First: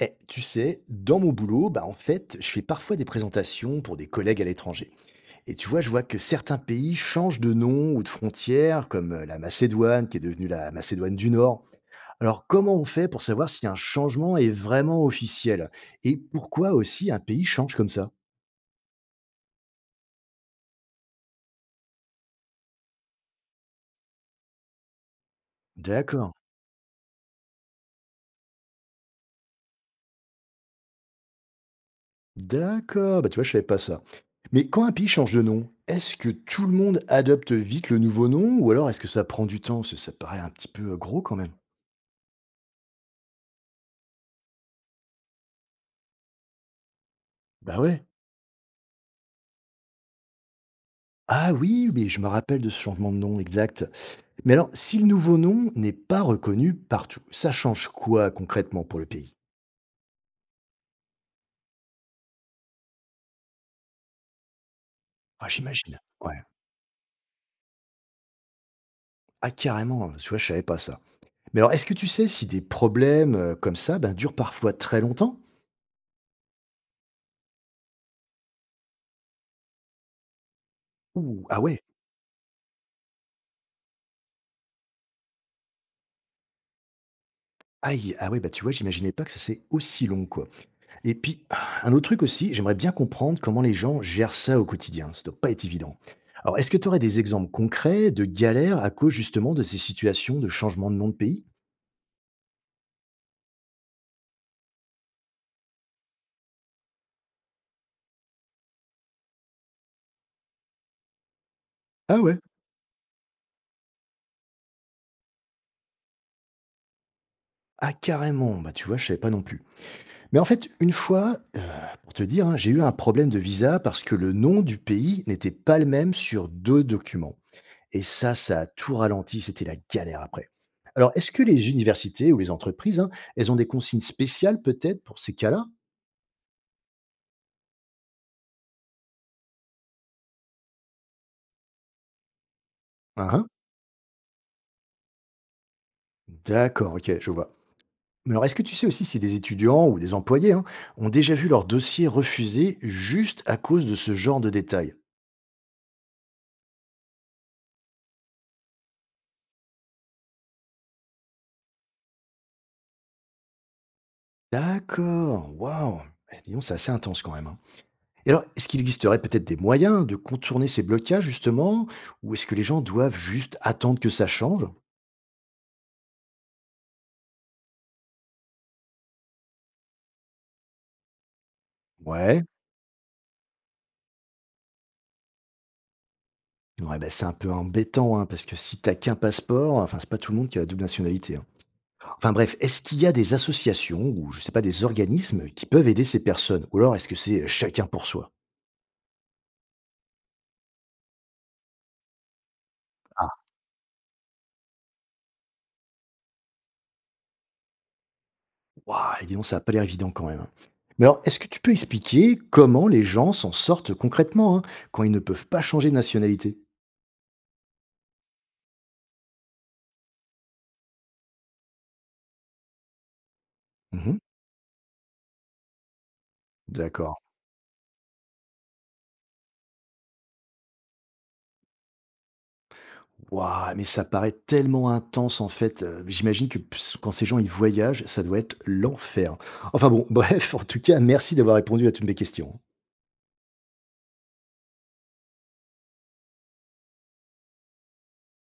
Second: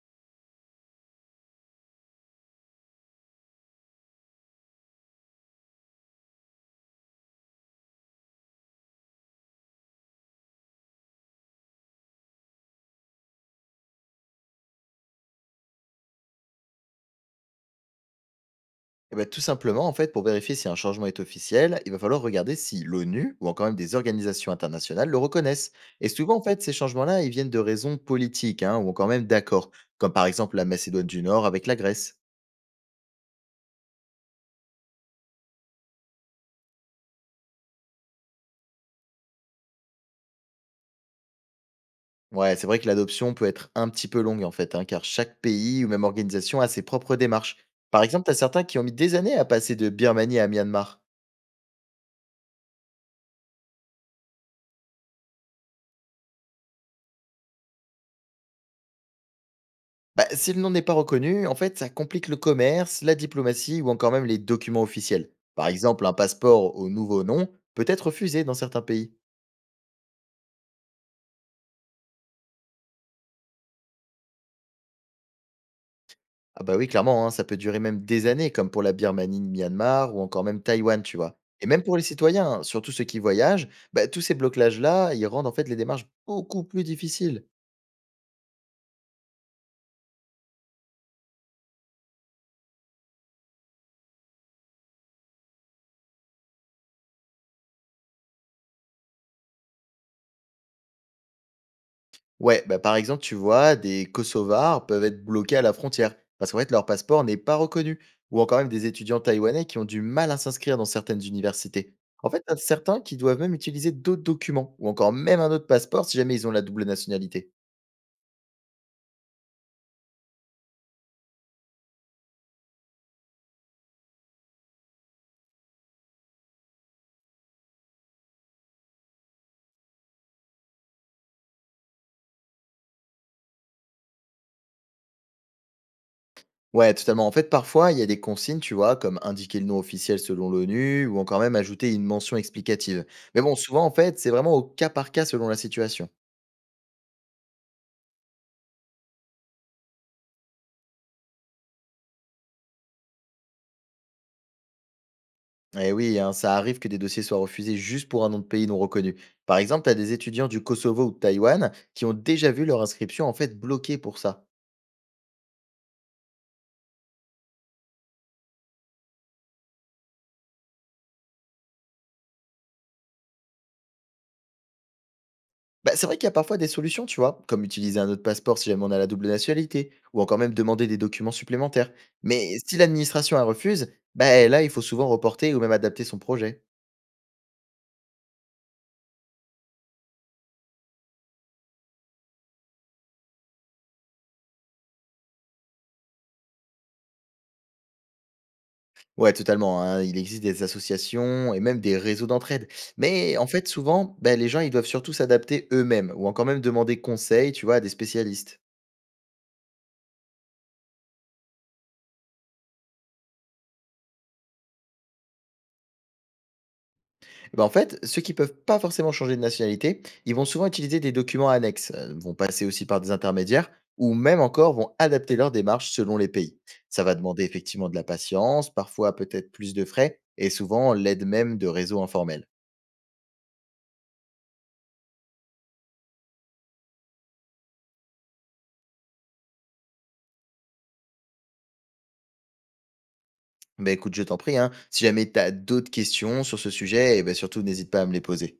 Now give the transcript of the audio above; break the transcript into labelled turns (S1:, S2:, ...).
S1: Eh, tu sais, dans mon boulot, bah en fait, je fais parfois des présentations pour des collègues à l'étranger. Et tu vois, je vois que certains pays changent de nom ou de frontière, comme la Macédoine, qui est devenue la Macédoine du Nord. Alors, comment on fait pour savoir si un changement est vraiment officiel? Et pourquoi aussi un pays change comme ça?
S2: Eh ben, tout simplement, en fait, pour vérifier si un changement est officiel, il va falloir regarder si l'ONU ou encore même des organisations internationales le reconnaissent. Et
S1: D'accord,
S2: souvent, en fait, ces changements-là, ils viennent de raisons politiques hein, ou encore même d'accords, comme par exemple la Macédoine du Nord avec la Grèce.
S1: d'accord, bah tu vois, je savais pas ça. Mais quand un pays change de nom, est-ce que tout le monde adopte vite le nouveau nom, ou alors est-ce que ça prend du temps? Parce que ça paraît un petit peu gros quand même.
S2: Ouais, c'est vrai que l'adoption peut être un petit peu longue, en fait, hein, car chaque pays ou même organisation a ses propres démarches.
S1: Bah
S2: Par
S1: ouais.
S2: exemple, tu as certains qui ont mis des années à passer de Birmanie à Myanmar.
S1: Ah oui, mais je me rappelle de ce changement de nom, exact. Mais alors, si le nouveau nom n'est pas reconnu partout, ça change quoi concrètement pour le pays?
S2: Bah, si le nom n'est pas reconnu, en fait, ça complique le commerce, la diplomatie ou encore même les documents officiels.
S1: Ah,
S2: Par
S1: j'imagine.
S2: exemple, un
S1: Ouais.
S2: passeport au nouveau nom peut être refusé dans certains pays.
S1: Ah, carrément, tu vois, je savais pas ça. Mais alors, est-ce que tu sais si des problèmes comme ça ben, durent parfois très longtemps?
S2: Ah bah oui, clairement, hein, ça peut durer même des années, comme pour la Birmanie, le Myanmar ou encore même Taïwan, tu vois.
S1: Ouh, ah
S2: Et
S1: ouais,
S2: même pour les citoyens, hein, surtout ceux qui voyagent, bah, tous ces blocages-là, ils rendent en fait les démarches beaucoup plus difficiles.
S1: aïe, ah ouais, bah tu vois, j'imaginais pas que ça c'est aussi long, quoi. Et puis, un autre truc aussi, j'aimerais bien comprendre comment les gens gèrent ça au quotidien. Ça doit pas être évident. Alors, est-ce que tu aurais des exemples concrets de galères à cause justement de ces situations de changement de nom de pays?
S2: Ouais, bah, par exemple, tu vois, des Kosovars peuvent être bloqués à la frontière parce qu'en fait, leur passeport n'est pas reconnu. Ou encore même des étudiants taïwanais qui ont du mal à s'inscrire dans certaines universités.
S1: Ah
S2: En
S1: ouais?
S2: fait, t'as certains qui doivent même utiliser d'autres documents ou encore même un autre passeport si jamais ils ont la double nationalité.
S1: Ah carrément! Bah, tu vois, je savais pas non plus. Mais en fait, une fois, pour te dire, hein, j'ai eu un problème de visa parce que le nom du pays n'était pas le même sur 2 documents et ça a tout ralenti, c'était la galère après. Alors, est-ce que les universités ou les entreprises, hein, elles ont des consignes spéciales peut-être pour ces cas-là?
S2: Ouais, totalement. En fait, parfois, il y a des consignes, tu vois, comme indiquer le nom officiel selon l'ONU ou encore même ajouter une mention explicative.
S1: Hein,
S2: Mais
S1: hein.
S2: bon, souvent, en fait, c'est vraiment au cas par cas selon la situation.
S1: D'accord, OK, je vois. Mais alors, est-ce que tu sais aussi si des étudiants ou des employés, hein, ont déjà vu leur dossier refusé juste à cause de ce genre de détails?
S2: Eh oui, hein, ça arrive que des dossiers soient refusés juste pour un nom de pays non reconnu. Par exemple, tu as des étudiants du Kosovo ou de Taïwan qui ont déjà vu leur inscription en fait bloquée pour ça.
S1: D'accord, waouh! Eh, dis donc, c'est assez intense quand même, hein. Et alors, est-ce qu'il existerait peut-être des moyens de contourner ces blocages justement? Ou est-ce que les gens doivent juste attendre que ça change?
S2: Bah, c'est vrai qu'il y a parfois des solutions, tu vois, comme utiliser un autre passeport si jamais on a la double nationalité, ou encore même demander des documents supplémentaires.
S1: Ouais,
S2: Mais si l'administration elle refuse, bah là, il faut souvent reporter ou même adapter son projet.
S1: ouais, bah, c'est un peu embêtant, hein, parce que si t'as qu'un passeport, enfin, c'est pas tout le monde qui a la double nationalité, hein. Enfin bref, est-ce qu'il y a des associations ou je sais pas, des organismes qui peuvent aider ces personnes? Ou alors est-ce que c'est chacun pour soi?
S2: Ouais, totalement, hein. Il existe des associations et même des réseaux d'entraide. Mais en fait, souvent, bah, les gens, ils doivent surtout s'adapter eux-mêmes, ou encore même demander conseil, tu vois, à des spécialistes.
S1: Waouh, et dis donc, ça a pas l'air évident quand même, hein. Mais alors, est-ce que tu peux expliquer comment les gens s'en sortent concrètement, hein, quand ils ne peuvent pas changer de nationalité?
S2: Bah, en fait, ceux qui peuvent pas forcément changer de nationalité, ils vont souvent utiliser des documents annexes, vont passer aussi par des intermédiaires ou
S1: Mhm.
S2: même encore vont adapter leur démarche selon les pays. Ça
S1: D'accord.
S2: va demander effectivement de la patience, parfois peut-être plus de frais et souvent l'aide même de réseaux informels.
S1: Waouh, mais ça paraît tellement intense en fait. J'imagine que quand ces gens ils voyagent, ça doit être l'enfer. Enfin bon, bref, en tout cas, merci d'avoir répondu à toutes mes questions.
S2: Bah écoute, je t'en prie, hein, si jamais tu as d'autres questions sur ce sujet, et ben surtout n'hésite pas à me les poser.